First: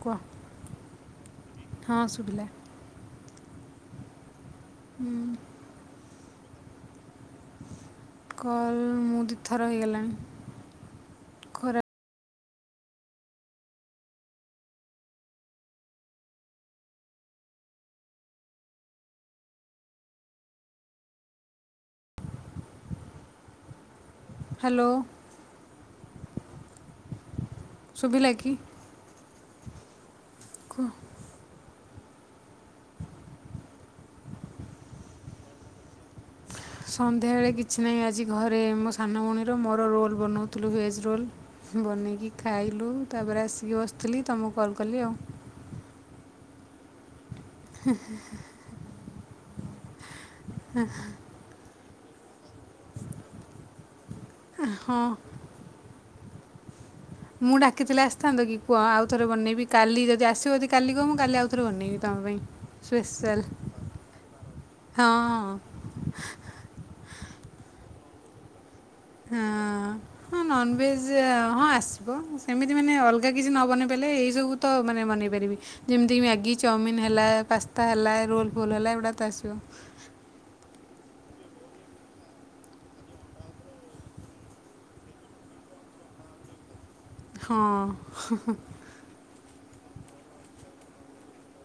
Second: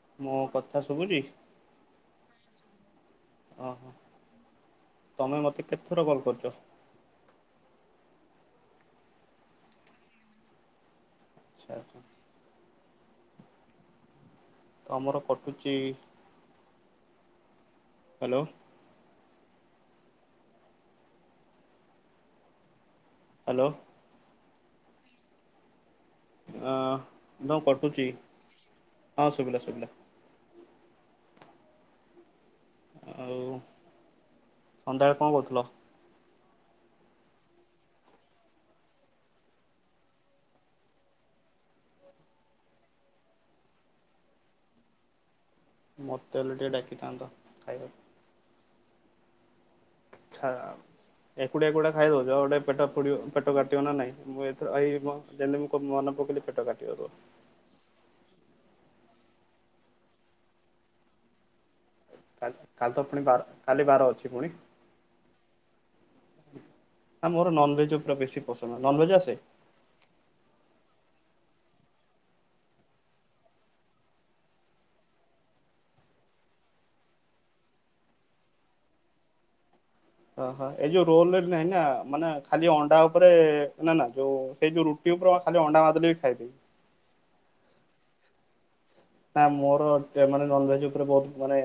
କୁହ ମୋ କଥା ଶଭୁଛି। ହଁ ଶୁଭିଲା ଓହୋ ହୁଁ, ତମେ ମତେ କେତେ ଥର କଲ୍ କରିଛ। କଲ୍ ମୁଁ ଦୁଇ ଥର ହେଇଗଲାଣି ଖରା ସୋ ତମର କଟୁଛି ହାଲୋ। ହାଲୋ। ହାଲୋ। ଅ ହଁ କଟୁଛି ଶୁଭିଲା କି ହଁ ଶୁଭିଲା ଶୁଭିଲା। କୁହ। ଆଉ ସନ୍ଧ୍ୟାବେଳେ କଣ କରୁଥିଲ। ସନ୍ଧ୍ୟାବେଳେ କିଛି ନାହିଁ ଆଜି ଘରେ ମୋ ସାନ ଭଉଣୀର ମୋର ରୋଲ୍ ବନାଉଥିଲୁ ଭେଜ୍ ରୋଲ୍। ବନେଇକି ଖାଇଲୁ ତାପରେ ଆସିକି ବସିଥିଲି ତମକୁ କଲ୍ କଲି ଆଉ। ମତେ ହେଲେ ଟିକେ ଡାକିଥାନ୍ତତ। [inaudible] ଚ୍ଛା ଏକୁଡିଆ ଏକୁଡିଆ ଖାଇଦଉଛ ଗୋଟେ ପେଟ ଫୋଡିବ ପେଟ କାଟିବ ନା ନାଇଁ। ମୁଁ ଏଥର ହଁ ଏଇମ ଯେମତି ମୁ ମନେ ପକେଲି ପେଟ କାଟିବତୋର। ମୁଁ ଡାକିିଥିଲେ ଆସିଥାନ୍ତକି କୁହ ଆଉଥରେ ବନେଇବି କାଲି ଯଦି ଆସିବ ଯଦି କାଲି କହିବ ମୁଁ କାଲି ଆଉ ଥରେ ବନେଇବି। ତମ ପାଇଁ କାଲ କାଲି ତ ପୁଣି ବାର ସ୍ପେଶାଲ୍ କାଲି ବାର ଅଛି ପୁଣି। ହଁ ହଁ ନା ମୋର ନନଭେଜ ଉପରେ ବେଶୀ ପସନ୍ଦ। ନନଭେଜ୍ ଆସେ? ହଁ ନନଭେଜ ହଁ ଆସିବ ସେମିତି ମାନେ ଅଲଗା କିଛି ନବନେଇ ପାରଲେ ଏଇ ସବୁ ତ ମାନେତ ବନେଇ ପାରିବି ଯେମିତି ମ୍ୟାଗି ଚାଉମିନ୍ ହେଲା ପାସ୍ତା ହେଲା ରୋଲ୍ ଫୋଲ୍ ହେଲା ଏଗୁଡ଼ା ତ ଆସିବ। ଓହୋ ଏଇ ଯୋଉ ରୋଲରେ ନାହିଁ ନା ମାନେ ଖାଲି ଅଣ୍ଡା ଉପରେ ନା ନା ଯୋଉ ସେଇ ଯୋଉ ରୁଟି ଖାଲି ଅଣ୍ଡା ଭାତ ଟିକେ ଖାଇଦବି। ହୁଁ ହୁଁ ହୁଁ। ନା ମୋର ପିୟ ମାନେ ନନଭେଜ ଉପରେ ବହୁତ ମାନେ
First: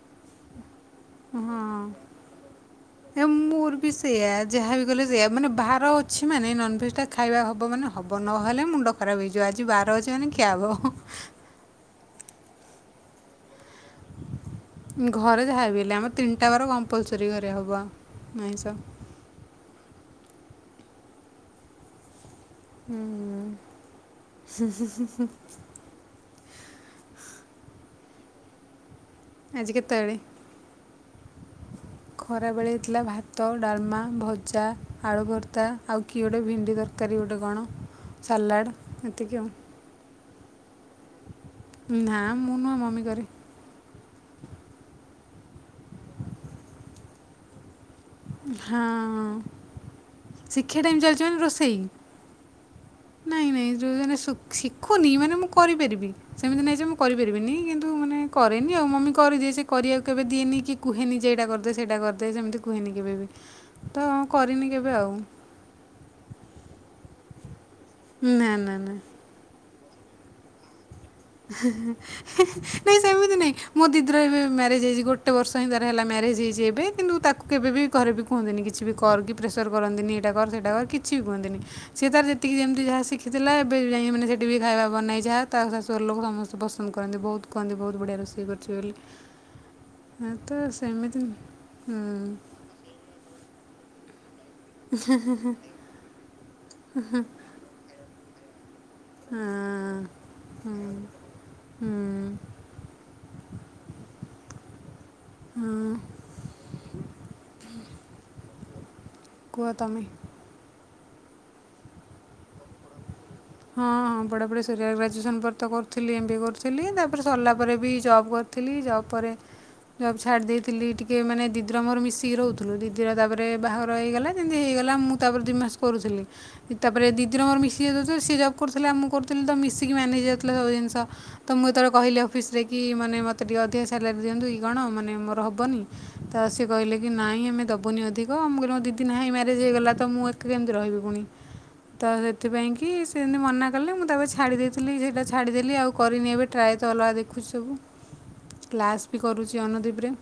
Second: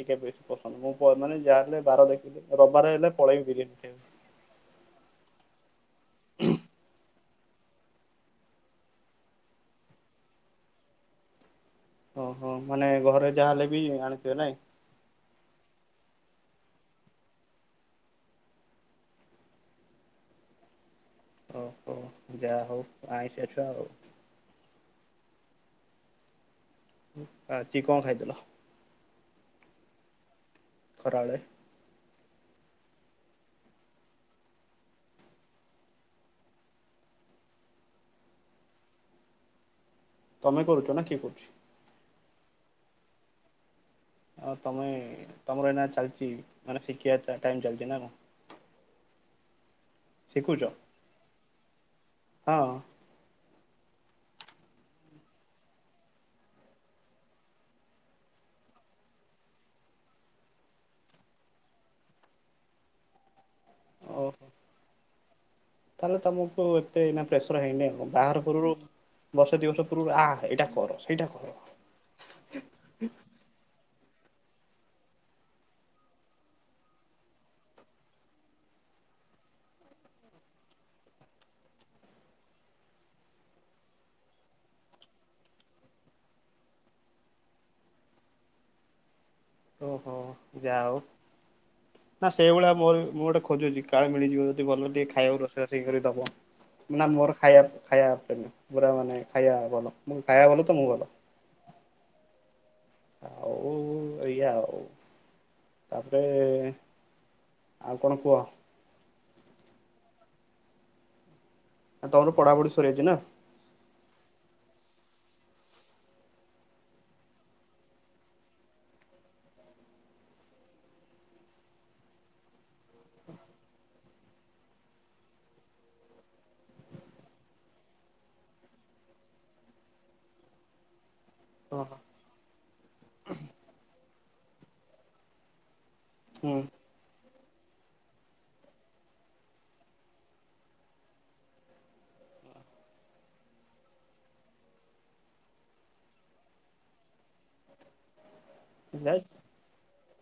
ଟିକେ ବେଶ କଷ୍ ମୁଁ ମାନେ ହଁ ଯାହାହଲେ ବାର ଦେଖିଲେ ରବିବାର ହେଲେ ଏ ପଳେଇବି ମୋର ବିରିୟାନୀ ବି ଖାଇବାକୁ। ସେଇଆ ଯାହା ବି କଲେ ସେଇଆ ମାନେ ବାର ଅଛି ମାନେ ନନଭେଜ୍ ଟା ଖା ଖାଇବା ହବ ମାନେ ହବ ନହେଲେ ମୁଣ୍ଡ ଖରାପ ହେଇଯିବ, ଆଜି ବାର ଅଛି ମାନେ ଖିଆ ହେବ। ଓହୋ ମାନେ ଘରେ ଯାହାହେଲେବି- ଘରେ ଯାହା ହେବଲେ ଆମ- ତିନିଟା ବାର କମ୍ପଲସରୀ ଘରେ ହେବ ଆଇଷ। ଓ ହୋ ଯାହା ହଉ ହୁଁ ଆଇନ୍ସ ଛୁଆ ଆଉ। ଆଜି କଣ ଖାଇଥିଲ? ଆଜି କେତେବେଳେ? ଖରା ବେଳେ। ଖରାବେଳେ ହେଇଥିଲା ଭାତ ଡାଲମା ଭଜା ଆଳୁ ଭର୍ତ୍ତା ଆଉ କିଏ ଗୋଟେ ଭେଣ୍ଡି ତରକାରୀ ତରକାରୀ ଗୋଟେ କଣ ସାଲାଡ ଏତିକି ଆଉ। ତମେ କରୁଚ ନା କିଏ କରୁଚି? ନାଁ ମୁଁ ନୁହଁ ମମି କରେ। ଆଉ ତମେ ତମର ଏଇନା ଚାଲିଚି ମାନେ ଶିଖିବା ଟାଇମ୍ ଚାଲିଚି ନା କଣ? ହଁ ଶିଖୁଛ? ଶିକ୍ଷା ଟାଇମ ଚାଲିଚି ମାନେ ରୋଷେଇ? ହଁ। ଯଉଁ ଦିନ ଶିଖୁ ଶିଖୁନି ମାନେ ମୁଁ କରିପାରିବି ସେମିତି ନାହିଁ ଯେ ମୁଁ କରିପାରିବିନି କିନ୍ତୁ ମାନେ କରେନି ଆଉ। ଆଉ ମମି କରିଦିଏ ସେ କରିବାକୁ କେବେ ଦିଏନି କି କୁହେନି ଯେଇଟା କରିଦେ ସେଇଟା କରିଦେ ସେମିତି କୁହେନି। କେବେ ବି ତ ଓହୋ। କରିନି କେବେ ଆଉ। ତାହେଲେ ତମକୁ ଏତେ ଏଇନା ପ୍ରେସର ହେଇନି ଆଉ ବାହାଘର ନା ପୂର୍ଵରୁ ନା ନା ବର୍ଷେ ଦୁଇ ବର୍ଷ ଆ ଏଇା କର। ସେଇଟା କର। ହି ହି ନାଇଁ ସେମିତି ନାଇଁ ମୋଦି ବେ ମ୍ୟାରେଜ ହେଇଛି ଗୋଟେ ବର୍ଷ ହିଁ ତାର ହେଲା ମ୍ୟାରେଜ ହେଇଛି ଏବେ କିନ୍ତୁ ତାକୁ କେବେ ବି ଘରେ ବି କୁହନ୍ତିନି କିଛି ବି କ କର ପ୍ରେସର କରନ୍ତିନି ଏଇଟା କର ସେଟା କର କିଛି ବି କୁହନ୍ତିନି ସେ ତାର ଯେତିକି ଯେମିତି ଯାହା ଶିଖିଥିଲା ଏବେ ଯ ମାନେ ସେଠି ବି ଖାଇବା ବନେଇ ଯାହା ତା ସା ଘର ଲୋକ ସମସ୍ତେ ପସନ୍ଦ କରନ୍ତି ବହୁତୁ କୁହନ୍ତି ବହୁତୁ ବଢ଼ିଆ ରୋଷେଇ କରୁଛି ବୋଲି। ଓହୋ ହଁ, ତ ଯାହା ହଉ ସେମିତି ହୁଁ ନା ସେଇଭଳିଆ ମୋର ମୁଁ ଗୋଟେ ଖୋଜୁଛି କାଳେ ମିଳିଯିବ। ଯଦି ଭଲରେ ଟିକେ ଖାଇବାକୁ ରୋଷେଇବାସ କରି ଦବ ମୁଁନା ମୋର ଖାଇବା ଖାଇବା ଉପରେ ପୁରା ମାନେ ହଁ, ଖାଇବା ଭଲ ମୁ ଖାଇବା ଭଲ ହୁଁ ତ ମୁଁ ଭଲ। ହୁଁ ଆଉ ଏଇଆ ଆଉ ହଁ ତାପରେ ଆଉ କଣ କୁହ? କୁହତମେ? ତମର ପଢାପଢି ସରିଯାଇଚି ନା? ହଁ, ହଁ ପଢ଼ାପଢ଼ି ସରିଆ ଗ୍ରାଜୁଏସନ୍ ପରେ ତ କରୁଥିଲି ଏମ୍ ବି ଏ କରୁଥିଲି। ତାପରେ ସରିଲା ପରେ ବି ଜବ୍ କରିଥିଲି। ଜବ ପରେ ଜବ୍ ଛାଡ଼ି ଦେଇଥିଲି, ଟିକେ ମାନେ ଦିଦିର ମୋର ମିଶିକି ରହୁଥିଲୁ। ଦିଦିର ତାପରେ ବାହାଘର ହେଇଗଲା। ଯେମିତି ଗଲା ମୁଁ, ତାପରେ ଦିଇ ମାସ କରୁଥିଲି। ତାପରେ ଦିଦିର ମୋର ମିଶିକି ଯେତେ ସିଏ ଜବ୍ କରୁଥିଲା। ମୁଁ କରୁଥିଲି ତ ମିଶିକି ମ୍ୟାନେଜ ହେଇଯାଉଥିଲା ସବୁ ଜିନିଷ। ତ ମୁଁ ଯେତେବେଳେ ଓହୋ। କହିଲି ଅଫିସରେ କି ମୋ ମାନେ ମୋତେ ଟିକେ ଅଧିକା ସାଲାରୀ ଦିଅନ୍ତୁ କି କଣ? ମାନେ ମୋର ହବନି ତ, ହୁଁ ସେ କହିଲେ କି ନାଇଁ ଆମେ ଦବୁନି ଅଧିକ ମୁ କହିଲି ଦିଦି ନାହିଁ ମ୍ୟାରେଜ ହେଇଗଲା ତ ମୁଁ ଏକା କେମିତି ରହିବି ପୁଣି। ତ ସେଥିପାଇଁ କି କି ସେମିତି ମନା କଲେ ମୁଁ ତାପରେ ଛାଡ଼ି ଦେଇଥିଲି। ସେଇଟା ଛାଡ଼ିଦେଲି ଆଉ କରିନି ଏବେ ଟ୍ରାଏ ତ ଅଲଗା ଦେଖୁଛି ସବୁ [inaudible] କ୍ଲାସ୍ ବି କରୁଚି ଅନଦୀପ୍ ରେ।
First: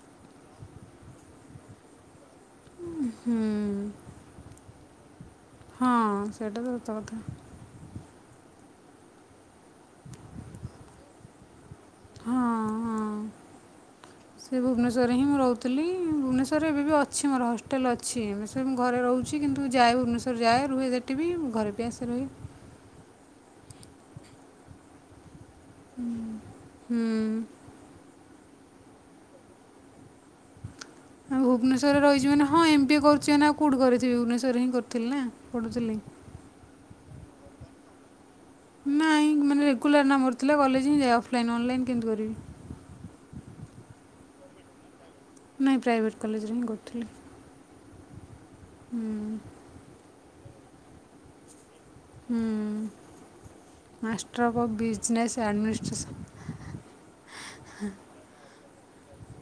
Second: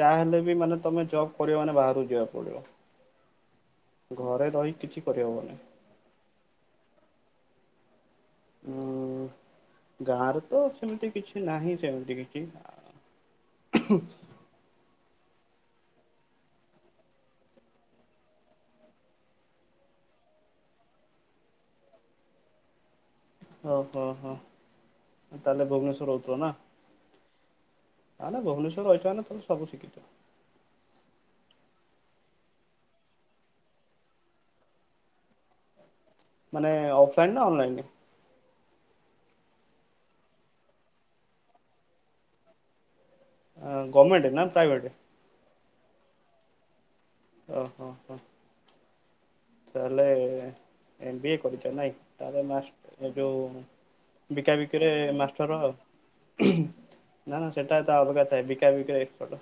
ଯାହା ହେଲେ ବି ମାନେ, ତମେ ଜବ୍ କରିବ ମାନେ ବାହାରୁ ଯିବାର ହୁଁ ଘରେ ରହି କିଛି କରିହବନି। ହଁ ସେଇଟା ତ ସତକଥା। ଉଁ ଗାଁରେ ତ ସେମିତି କିଛି ନାହିଁ। ଏମିତି କିଛି ହଁ ଆଉ ଘରେ ହିଁ ମୁଁ ରହୁଥିଲି, ଭୁବନେଶ୍ୱରରେ ଏବେ ବି ଅଛି, ମୋର ହଷ୍ଟେଲ ଅଛି ମିଶେ ମୁଁ ଘରେ ରହୁଛି କିନ୍ତୁ, ଯାଏ ଭୁବନେଶ୍ୱର ଯାଏ, ରୁହେ ସେଠି ବି ମୁଁ, ଘରେ ବି ଆସେ ରହେ। ଓହୋ ହୋ। ତାହେଲେ ଭୁବନେଶ୍ଵରେ ରହୁଥିଲ ନା, ହୁଁ ତାହେଲେ ଭୁବନେଶ୍ୱର୍ ରହିିଥିବ ନା ତମେ ସବୁ ଶିଖିଥିବ। ଆଉ କ ଭୁବନେଶ୍ୱରରେ ରହିଚି ମାନେ ହଁ ଏମ୍ ବି ଏ କରିଚି ମାନେ ଆଉ କଉଠି କରିଥିବି, ଭୁବନେଶ୍ୱରରେ ହିଁ କରିଥିଲି ନା ପଢୁଥିଲି। ମାନେ ଅଫଲାଇନ୍ ନା ଅନଲାଇନ୍? ନାଇଁ ମାନେ ରେଗୁଲାର ନା ମୋର ଥିଲା। କଲେଜ ହିଁ ଯାଏ, ଅଫଲାଇନ୍ ଅନଲାଇନ୍ କେମତି କରିବି? ଆ ଗମେଣ୍ଟ୍ ନା ପ୍ରାଇଭେଟ୍? ନାଇଁ ପ୍ରାଇଭେଟ୍ କଲେଜରେ ହିଁ କରୁଥିଲି। ଓହୋ ହୋ ହୁଁ ତାହେଲେ, ଏମ ବି ଏ କରିଚ ନାଇଁ। ତାହେଲେ ହୁଁ ମାସ୍ ଏ ଯୋଉ ମାଷ୍ଟର ବିକା ଅଫ୍ ବିକିରେ ବିଜନେସ୍ ମାଷ୍ଟର ଆଉ, ଆଡ଼ମିନିଷ୍ଟ୍ରେସନ୍ ନା ନା ସେଟା ତା ଅପେକ୍ଷା ଥାଏ ବିକା ବିକି ରେ ଏକ୍ସପର୍ଟ।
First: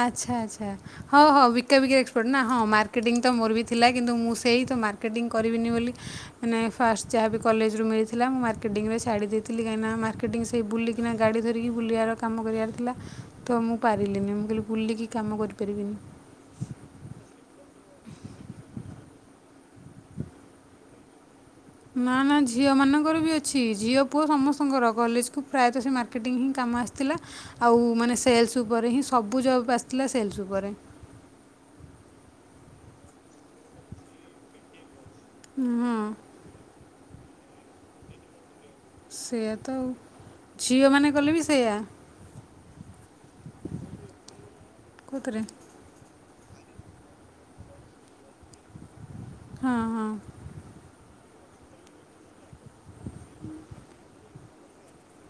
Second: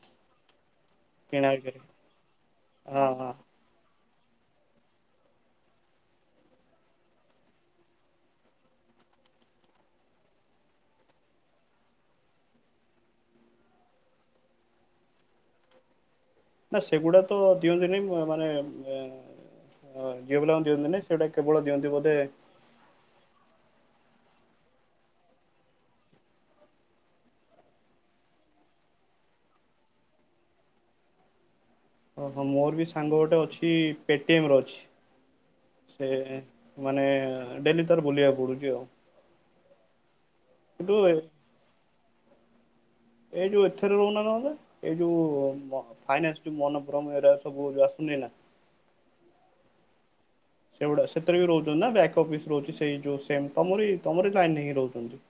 ଆଚ୍ଛା ଆଚ୍ଛା। ହ ହଁ ବିକା ବିକିରେ ଏକ୍ସପଟ୍ ନା ହଁ ମାର୍କେଟିଂ ତ ମୋର ବି ଥିଲା। କିନ୍ତୁ ମୁଁ, ସେଇ ତ ମାର୍କେଟିଂ କରିବିନି ବୋଲି ମାନେ, ଫାଷ୍ଟ୍ ଯାହାବି କଲେଜରୁ ମିଳିଥିଲା। ମୁଁ ମାର୍କେଟିଂରେ ଛାଡ଼ି ଦେଇଥିଲି କାହିଁକି ନା ମାର୍କେଟିଂ ସେଇ ବୁଲି କିନା ଗାଡି ଧରିକି ବୁଲିବାର କାମ କରିବାର ଥିଲ। ତ ମୁ ପାରିଲିନି, ମୁଁ କହିଲି ବୁଲିକି କାମ କରିପାରିବିନି। ନା ସେଗୁଡା ତ ଦିଅନ୍ତିନି ମାନେ ଝିଅ ପିଲାଙ୍କୁ ଦିଅନ୍ତିନି। କେବଳ ଦିଅନ୍ତି ନା ବୋଧେ ନା ଝିଅ ମାନଙ୍କର ବି ଅଛି। ଝିଅ ପୁଅ ସମସ୍ତଙ୍କର କଲେଜକୁ ପ୍ରାୟତଃ ସେ ମାର୍କେଟିଙ୍ଗ୍ ହିଁ କାମ ଆସିଥିଲା। ଆଉ ମାନେ ସେଲ୍ସ ଉପରେ ହିଁ ସବୁ ଜବ୍ ଆସିଥିଲା ସେଲ୍ସ୍ ଉପରେ। ଓହୋ ମୋର ବି ସାଙ୍ଗ ଗୋଟେ ଅଛି ପେଟିଏମ୍ ର ଅଛି। ହଁ ସେ ମାନେ ଡେଲି ତାର ବୁଲିବାକୁ ପଡୁଛି। ଆଉ ସେୟା ତ ଆଉ କିନ୍ତୁ ଝିଅମାନେ କଲେ ବି ସେଇଆ। ଏଇ ଯୋଉ ଏଥରେ ରହୁନା ନହେଲେ। ଏଇ କେଉଁଥିରେ ଯୋଉ ଫାଇନାନ୍ସ୍ ମନୋପୁରମ ଏଡା ସବୁ ଆସୁନି ନା ହଁ ହଁ। ସେଗୁଡା ସେଥିରେ ବି ରହୁଛନ୍ତି ନା ବ୍ୟାକ୍ଅଫ୍ ବି ରହୁଛି ସେଇ ଯୋଉ ସେମ୍ ତମରି ତମରି ଲାଇନ୍ ହେଇ ରହୁଛନ୍ତି।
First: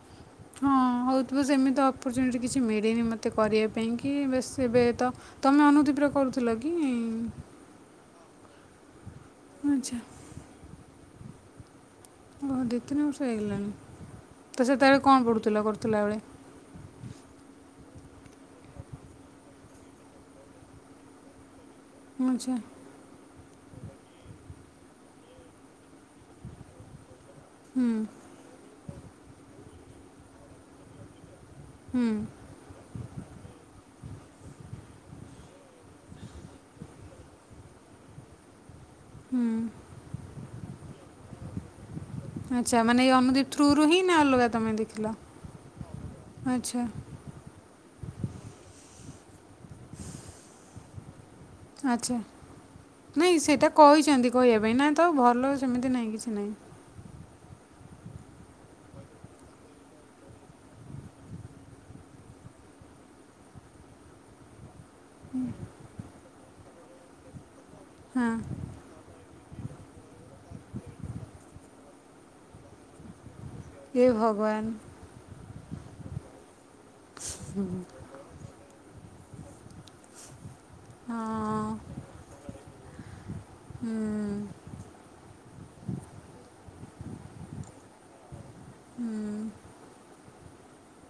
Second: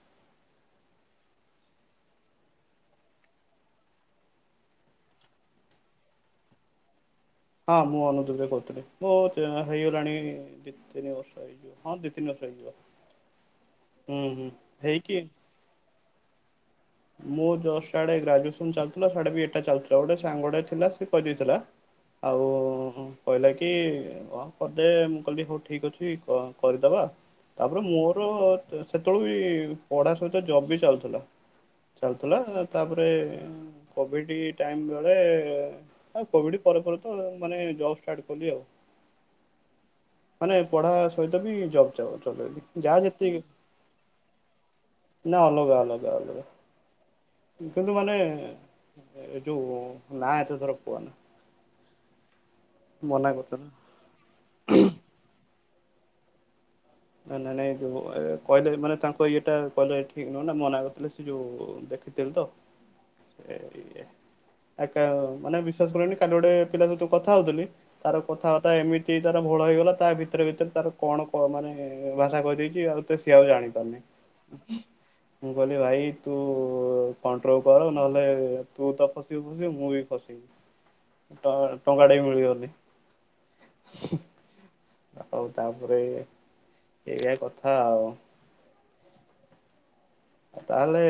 ହଁ। ହଉଥିବ ସେମିତି ଅପର୍ଚୁନିଟି କିଛି ମିଳିନି ମୋତେ କରିବା ପାଇଁ କି ବେଶ୍ ଏବେ ତ ତମେ ଅନୁଦିଦି କରୁଥିଲ କି? ହଁ ମୁଁ ଅନୁଦିଦିର କରୁଥିଲି। ମୁଁ ଆଚ୍ଛା ହେଇଗଲାଣି ଦି ତିନି ବର୍ଷ। ହେଇଯିବ ହଁ ଦି ତିିନି ବର୍ଷ ଓହୋ ହେଇଯିବ। ଦୁଇ ତିନି ବର୍ଷ ହେଇଗଲାଣି ହୁଁ ହୁଁ ତ ସେତେବେଳେ କ'ଣ ହେଇକି ପଢ଼ୁଥିଲ କରୁଥିଲା ବେଳେ ମୁଁ ଜଷ୍ଟ ଆଡେ ଗ୍ରାଜୁଏସନ ଚାଲିଥିଲା। ଆଡେ ବି ଏଟା ଚାଲିଥିଲା। ଗୋଟେ ସାଙ୍ଗଟେ ଥିଲା ସେ କହିଦେଇଥିଲା। ମୁଁ ଆଉ ଜା କହିଲା କି ହଁ କରିଦେ ମୁଁ କହିଲି ହଉ ଠିକ ଅଛି କରିଦବା। ତାପରେ ହୁଁ ମୋର ସେତେବେଳେ ବି ପଢା ସହିତ ଜବ୍ ବି ଚାଲୁଥିଲା। ହୁଁ ଚାଲୁଥିଲା। ତାପରେ ଏଁ କୋଭିଡ ଟାଇମ୍ ବେଳେ ଆଉ କୋଭିଡ ପରେ ପରେ ତ ମାନେ ଜବ ଷ୍ଟାର୍ଟ କଲି ଆଉ। ହୁଁ। ପଢା ସହି ଯଦି ଜପ୍‌ ଫପ ଆଚ୍ଛା ଚଲେଇଲି ମାନେ ଏଇ ଯେତିକ ଅନୁଦୀପ ଥ୍ରୁରୁ ହିଁ ନା ଅଲଗା ତମେ ଦେଖିଲ ନା ଅଲଗା ଅଲଗା ଅଲଗା। ଆଚ୍ଛା। ଦେଖନ୍ତୁ ମାନେ ଏ ଯୋଉ ନା ଏତେ ଥର କୁହନା। ଆଚ୍ଛା ମନା ନାଇଁ କରିଦେଲେ। ସେଇଟା କହିଛନ୍ତି କହିବା ପାଇଁ ନା ତ ଭଲ ସେମିତି ନାହିଁ କିଛି ନାହିଁ। ନା ନା ନାଇଁ ଯୋଉ କହିଲେ ମାନେ ତାଙ୍କ ଇଏଟା କହିଲେ ଠିକ ନୁହେଁ ନା ମନା କରିଥିଲେ ସେ ଯୋଉ ଦେ ରଖିଥିଲୁ ତ ସେ ଇଏ ଆକା ମାନେ ବିଶ୍ଵାସ କରିବନି କାଲି ଗୋଟେ ପିଲା ସହିତ କଥା ହଉଥିଲି ତାର ହଁ କଥାବାର୍ତ୍ତା ଏମିତି ତାର ଭୋଳ ହେଇଗଲା ତା ଭିତରେ ଭିତରେ ତାର କଣ କ ମାନେ ଭାଷା କହିଦେଇଛି ଆଉ ତ ସେ ସିଏ ଆଉ ଜାଣ ଏ ଭଗବାନ ପାରନି। ମୁଁ କଇଲି ଭାଇ ତୁ କଣ୍ଟ୍ରୋଲ କର ନହେଲେ ତୁ ତ ଫସିବୁ ଫସିବୁ ମୁଁ ବି ଫସିବି। ଟ ହଁ ଟଙ୍କାଟେ ବି ମିଳିବନି। ହୁଁ ଆଉ ତାପରେ ଏଇଆ କଥା ଆଉ। ହୁଁ। ତାହେଲେ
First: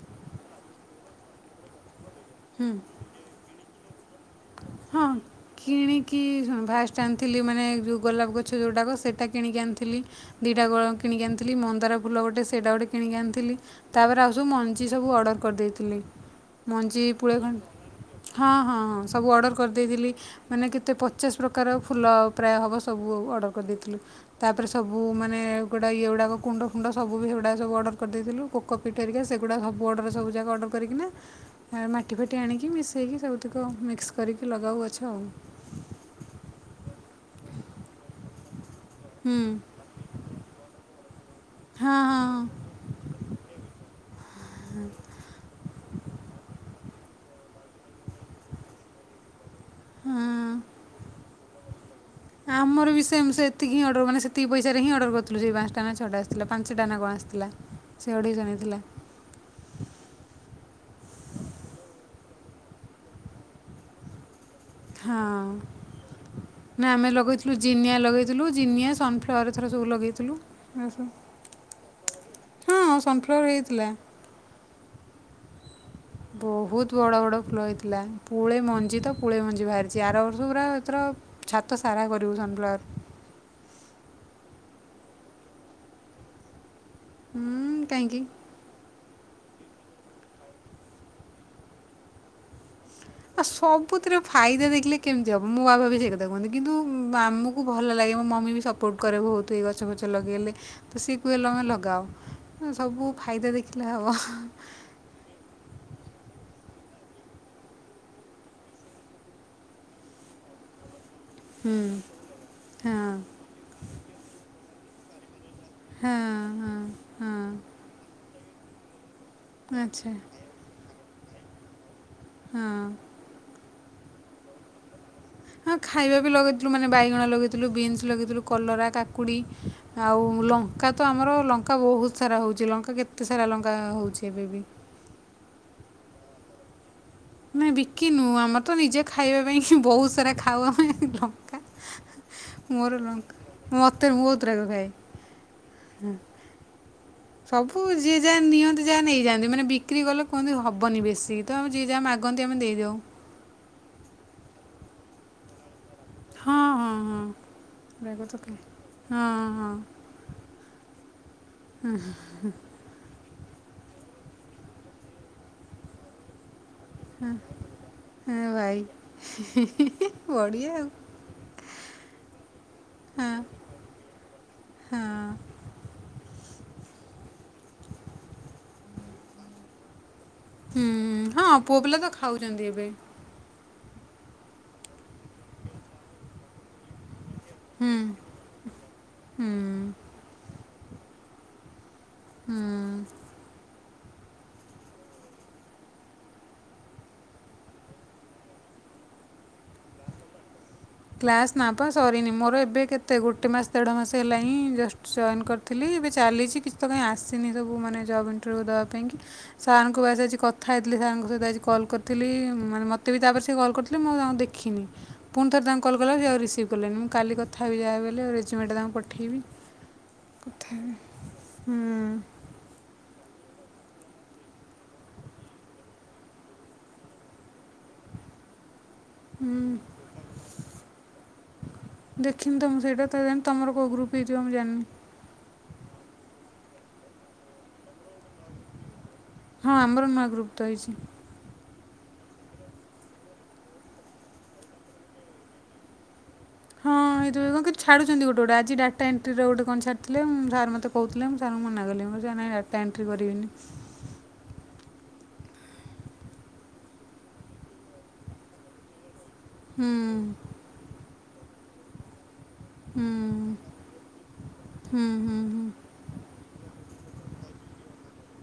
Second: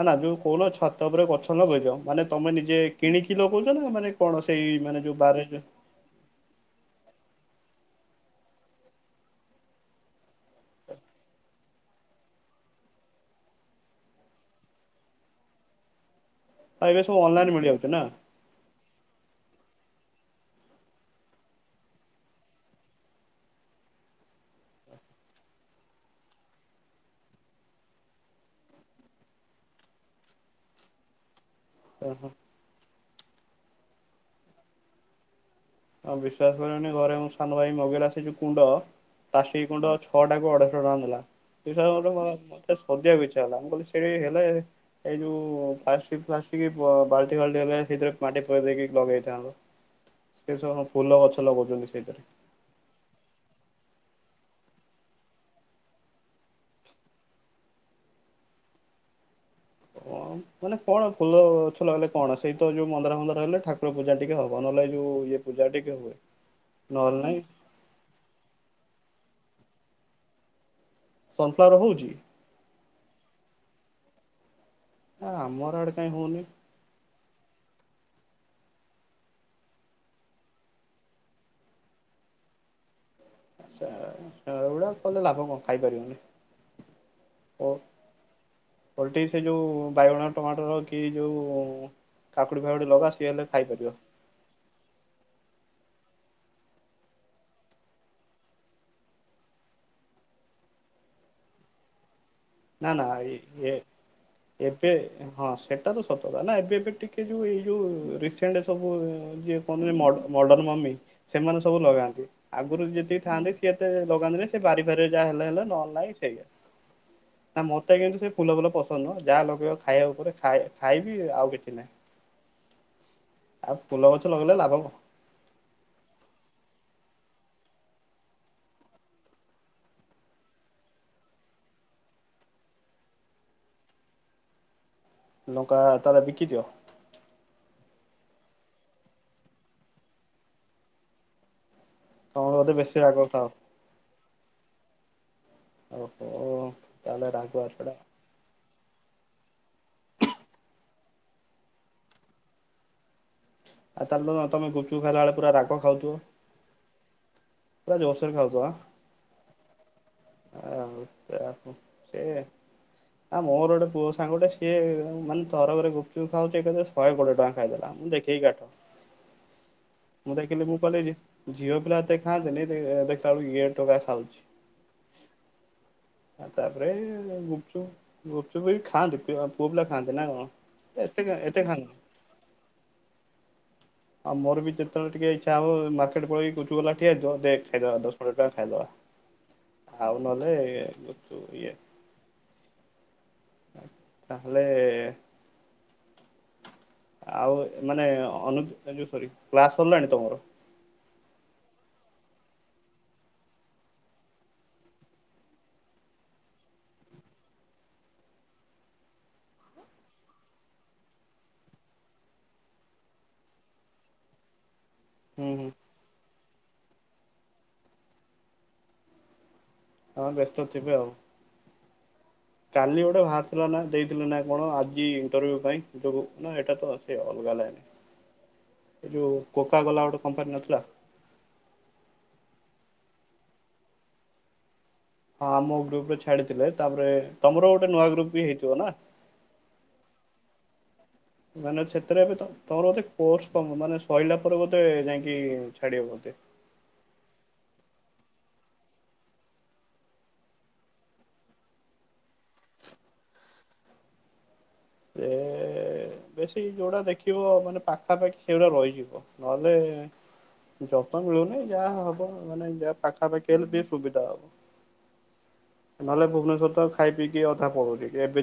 ନା ନା ଯୋଉ କଉନ ଛାତ ଉପରେ ଗଛ ଲଗେଇଚ ମାନେ ତମେ ହୁଁ ନିଜେ କିଣିକି ଲଗଉଛ ନା ମାନେ କଣ ସେଇ ମାନେ ହଁ ଯୋଉ ବାରେ କିଣିକି ଫାଷ୍ଟ ଆଣ ଥିଲି ମାନେ ଯୋଉ ଗୋଲାପ ଗଛ ଯେଉଟାକ ସେଟା କିଣିକି ଆଣିଥିଲି। ଦିଟାଗ କିଣିକି ଆଣିଥିଲି ମନ୍ଦାର ଫୁଲ ଗୋଟେ ସେଟା ଗୋଟେ କିଣିକି ଆଣିଥିଲି ତାପରେ ଆଉ ସବୁ ମଞ୍ଜି ସବୁ ଅର୍ଡ଼ର କରିଦେଇଥିଲି। ଆଉ ଏବେ ମଞ୍ଜି ସବୁ ପୁଳେ ଖଁ ଅନଲାଇନ ମିଳିଯାଉଛି ନା ହଁ ହଁ ହଁ। ସବୁ ଅର୍ଡ଼ର କରିଦେଇଥିଲି। ମାନେ କେତେ ପଚାଶ ପ୍ରକାର ଫୁଲ ପ୍ରାୟ ହବ ସବୁ ଅର୍ଡ଼ର କରିଦେଇଥିଲୁ। ତାପରେ ସବୁ ମାନେ ଗୋଟା ଇଏ ଗୁଡାକ କୁଣ୍ଡ ଫୁଣ୍ଡ ସବୁ ବି ସେଗୁଡାକ ସବୁ ଅର୍ଡର କରିଦେଇଥିଲୁ। କୋ କୋ ପିଟେ ୟେ ସେଗୁଡ଼ା ସବୁ ଅର୍ଡ଼ରରେ ସବୁ ଯାକ ଅର୍ଡ଼ର କରିକିନା ଆ ମାଟି ଓହୋ ଫାଟି ଆଣିକି ମିଶେଇକି ସବୁତିକ ମିକ୍ସ କରିକି ଲଗାଉ ଗଛ ଆଉ। ହଁ ବିଶ୍ୱାସ କରିବନି ଘରେ ମୋ ସାନ ଭାଇ ମଗେଇା ସେ ଯୋଉ କୁଣ୍ଡ ହୁଁ ପ୍ଲାଷ୍ଟିକ କୁଣ୍ଡ ଛଅ ଟାକୁ ଅଢ଼େଇଶ ଟଙ୍କା ନେଲା। ସେ ହଁ ହଁ ଶଳାଟାକୁ ଇଚଛ ହେଲା ମୁଁ କହିଲି ସେଇଠି ହେଲେ [unintelligible] ଏଇ ଯୋଉ ପ୍ଲାଷ୍ଟିକ ଫ୍ଲାଷ୍ଟିକ ଅ ବାଲଟି ଫାଲ୍ଟି ହେଲେ ସେଥିରେ ମାଟି ପୁରେଇ ଦେଇକି ଲଗେଇଥାନ୍ତ। ହଁଅଁ ସେସବୁ ଫୁଲଗଛ ଲଗଉଛନ୍ତି ସେଇଥେରେ। ଆମର ବି ସେମ ସେତିକି ହିଁ ଅଡର ମାନେ ସେତିକି ପଇସାରେି ହିଁ ଅଡର କରିଥିଲୁ ସେଇ ପାଞ୍ଚଟା ନା ଛଅଟା ଆସିଥିଲା ପାଞ୍ଚ ଟା କଣ? ଆସିଥିଲା। ସେଇ ଅଢ଼େଇଶ ନେଇ ଥିଲା। ହ [inaudible] ମାନେ କଣ ଫୁଲଗଛ ଲଗେଇଲେ କଣ ସେଇତ ଯୋଉ ମନ୍ଦାର ହନ୍ଦାର ହେଲେ ଠାକୁର ପୂଜା ଟିକେ ହବ। ନହେଲେ ଯୋଉ ହଁ ଇଏ ପୂଜା ଟିକେ ହୁଏ ନା ଆମେ ନହେଲେ ନାଇଁ ଲଗେଇଥିଲୁ ଜିନିଆ ଲଗେଇଥିଲୁ ଜିନିଆ ସନ ଫା ଫ୍ଲାୱାର ଏଥର ସବୁ ଲଗେଇଥିଲୁ। ଆ ସବୁ ସନଫ୍ଲୱାର ହଉଛି ହଁ ସନ୍ଫ୍ଲୱାର ହେଇଥିଲା। ଆ ଆମର ଆଡ ବହୁତ ବଡ ବଡ। ଫଲ ହେଇଥିଲା ପୁଳେ ମଞ୍ଜି ତ ପୁଳେ ମଞ୍ଜି ବାହାରିଛି ଆର ବର୍ଷ ପୁରା ଏଥର ଛାତ ସାରା କର ବଙ୍ଗଲାର। ଆଛାଗୁଡା କଲେ ଲାଭ କଣ ଖାଇପାରିବନି ଓ ହୁଁ କାହିଁକି? ଓଲଟି ସେ ଯୋଉ ବାଇଗଣ ଟମାଟର କି ଯୋଉ କାକୁଡି? ଫାକୁଡି ଲଗା ସିଏ ଆଉ ହେଲେ ଖାଇପାରିବ ସବୁଥିରେ ଫାଇଦା ଦେଖିଲେ କେମିତି ହବ ମୁଁ ବା ଭି କନ୍ତୁ ଆମକୁ ଭଲ ଲାଗେ ମୋ ମମି ବି ସପୋର୍ଟ କରେ ବତ ଗଛଛ ଲଗେଇଲେ। ସିକୁଏଲ୍ ଆମେ ଲଗାଅ ନା ନା ସବୁ ଫାଇଦା ଇ ଦେଖିଲେ ହେବ ଏବେ ହଁ ସେଟା ତ ସତତା ନା ଏବେ ଏବେ ଟିକ ଯୋଉ ଏଇ ଯୋଉ ରସେଣ୍ଟ ସବୁ ଯଏ କ ମଡଣ ମି ସେମାନେ ସବୁ ହୁଁ ଲଗାନ୍ତି ଆଗରୁ ହଁ ଯେତିକି ଥାଆନ୍ତି ସିଏ ଏତେ ଲଗାନ୍ତି ନା ସେ ବାରି ଫାରିରେ ଯାହା ହେଲେ ହେଲା। ନ ନାଇଁ ହଁ ସେଇା ହଁ ନା ହଁ ମତେ କିନ୍ତୁ ସେ ଫୁଲ ଫୁଲ ପସନ୍ଦ ନୁହଁ ଯାହା ଲଗେଇବା ଖାଇବା ଆଚ୍ଛା ଉପରେ ଖାଇ ଖାଇବି ଆଉ କିଛି ନାହିଁ। ହଁ। ଆଉ ଫୁଲ ଗଛ ଲଗେଇଲେ ଲାଭ କ ହଁ ଖାଇବା ବି ଲଗେଇଥିଲୁ ମାନେ ବାଇଗଣ ଲଗେଇଥିଲୁ ବିନ୍ସ ଲଗେଇଥିଲୁ କଲରା କାକୁଡ଼ି ଆଉ ଲଙ୍କା ତ ଆମର ଲଙ୍କା ବହୁତ ସାରା ହେଉଛି ଲଙ୍କା କେତେ ସାରା ଲଙ୍କା ହେଉଛି ଏବେ ବି ନକା ତାା ବିକି ଦିଅ। ଆ ବିକିନୁ ଆମର ତ ନିଜେ ଖାଇବା ପାଇଁ ବହୁତ ସାରା ଖାଉ ଆମେ ଲଙ୍କା ତମର ବୋଧେ ବେଶୀ ମୋର ରାଗ ଖାଅ। ଲଙ୍କା ମତେ ବହୁତ ରାଗ ଭାଇ ଆଉ ସବୁ ଯିଏ ଯାହା ନିଅନ୍ତି ଯାହା ନେଇଯାଆନ୍ତି ମାନେ ବିକ୍ରି ଗଲେ କୁହନ୍ତି ହବନି ବେଶ। ସେ ତ ଆମେ ଯ ଆମେ ଆଗନ୍ତି ଆମେ ଦେଇଦଉ। ଆଉ ତାଲେ ତମେ ଗୁପଚୁପ୍ ଖାଇଲା ବେଳେ ପୁରା ରାଗ ଖାଉଛ ହଁ ହଁ ହଁ ହ ଆଁ ହୁ ଆଉ ସେ ହ ଆ ମୋର ଗୋଟେ ପୁଅ ସାଙ୍ଗଟେ ସିଏ ମାନେ ତରକରେ ଗୁପଚୁପ ଖାଉଛି। ଶହେ କୋଡିଏ ଟଙ୍କା ଖାଇଦଲା ମୁଁ ଦେଖି ହଁ ସେଇାଠ ଭାଇ ହି, ମୁଁ ଦେଖିଲି ବଢ଼ିଆ ମୁଁ ଆଉ କିଲ ଝିଅ ପିଲା ଦେଖାନ୍ତିନି ହଁ ଦେଖ ଇଏ ଟଙ୍କା ଖାଉଛି। ହଁ ତାପରେ ଗୁପଚୁ ଗୁପଚୁ ବି ଖାଆନ୍ତି ପୁଅ ପିଲା ଖାଆନ୍ତି। ନା ହୁଁ, କ ଏତେ ହଁ ଏତେ ଖା ପୁଅ ପିଲା ତ ଖାଉଛନ୍ତି ଏବେ ଆଉ ମୋର ବି ଯେତେବେଳେ ଟିକେ ଇଛା ହବ ମାର୍କେଟ ପଳେଇକି ଗୁପଚୁପ ବାଲା ଠିଆ ହେଇଥିବ ଦେ ହୁଁ ଖାଇଦବା ଦଶ କୋଡିଏ ଟଙ୍କା ହୁଁ ଖାଇଦବା ଆଉ ନହେଲେ ଇଏ ହୁଁ। ତାହାଲେ ଆଉ ମାନେ ଅନି ଏ ଯୋଉ ସରୀ କ୍ଲାସ ସରିଲାଣି ତମର? କ୍ଲାସ୍ ନା ପା ସରିନି ମୋର ଏବେ କେତେ ଗୋଟେ ମାସ ଦେଢ ମାସ ହେଲା ହିଁ ଜଷ୍ଟ ଜଏନ୍ କରିଥିଲି। ଏବେ ଚାଲିଛି କିଛି କାଇଁ ଆସିନି ସବୁ ମାନେ ଜବ୍ ଇଣ୍ଟଭିଉ ଦେବା ପାଇଁ କି ସାର୍ ଙ୍କୁ ଆସ କଥା ହେଇଥିଲି ସେ ସାରଙ୍କ ସହ ଆଜି କଲ୍ କରିଥିଲି ମାନେ ମତେ ବି ତାପରେ ସିଏ କଲ୍ କରିଥିଲେ ମୁଁ ତାଙ୍କୁ ଆଉ ଦେଖିନି। ହୁଁ ପୁଣି ଥରେ ହୁଁ ତାଙ୍କୁ କଲ୍ କଲାଅଳୁ ଆଉ ରିସିଭ୍ କଲେନି ମୁଁ କାଲିକଥା ହେବି ଯାହା ବି ହେଲେ ଆଉ ରେଜିମେଣ୍ଟ ତାଙ୍କୁ ପଠେଇବି ହଁ ବ୍ୟସ୍ତ କଥା ଥିବେ ହେବି ଆଉ ହୁଁ କାଲି ଗୋଟେ ଭା ର ନା ଦେଇଥିଲ ନା କଣ ଆଜି ଇଣ୍ଟଭ୍ୟୁ ପାଇଁ ଯୋଉ ନା ଏଇଟା ତ ସେ ଅଲଗା ଲାଇନ୍ ଏ ଯୋଉ ହୁଁ କୋକକୋଲା ଗୋଟେ କମ୍ପାନୀ ନଥିଲା? ହୁଁ ତ ମୁଁ ସେଟା ତ ଜାଣିନି ତମର କଉ ଗ୍ରୁପ ହେଇଥିବ ମୁଁ ଜାଣିନି। ହଁ ମୋ ଗ୍ରୁପ ରେ ଛାଡିଥିଲେ ତାପରେ ତମର ଗୋଟେ ନୂଆ ଗ୍ରୁପ ବି ହେଇଥିବ ନା? ହଁ ଆମର ନୂଆ ଗ୍ରୁପ ତ ହେଇଚି। ମାନେ ସେଥିରେ ଏବେ ତମ ତୋମର କୋସ ମାନେ ସରିଲା ପରେ ବୋଧେ ଯାଇଁକି ଛାଡି ବେ ବୋଧେ। ହଁ ଏଇ ଯୋଉ କଣ କହିଲୁ ଛାଡୁଚନ୍ତି ଗୋଟେ ଗୋଟେ ଆଜି ଡାଟା ଏଣ୍ଟ୍ରି ର ଗୋଟେ କଣ ଛାଡିଥିଲେ ଉଁ ସାର୍ ମେ କହୁଥିଲେ ମୁଁ ସାର ମୁଁ ମନା କଲି ମୁଁ କହିଲି ସାର ନାଇଁ ଡାଟା ଏଣ୍ଟ୍ରି କରିବିନି। ସେ ବେଶୀ ଯୋଉଟା ଦେଖିବ ମାନେ ପାଖାପାଖି ସେଗୁଡା ରହିଯିବ। ନହେଲେ ହୁଁ ଜବ୍ ତ ମିଳୁନି ଯାହା ହବ। ମାନେ ଯାହା ହୁଁ ପାଖା ପାଖି ହେଲେ ଟିକେ ସୁବଧା ହବ ହୁଁ ହୁଁ ହୁଁ ନ ନହେଲେ ଭୁବନେଶ୍ଵର ତ ଖାଇ ପିକି ଅଧା ପଲୋଉଚି ଏବେ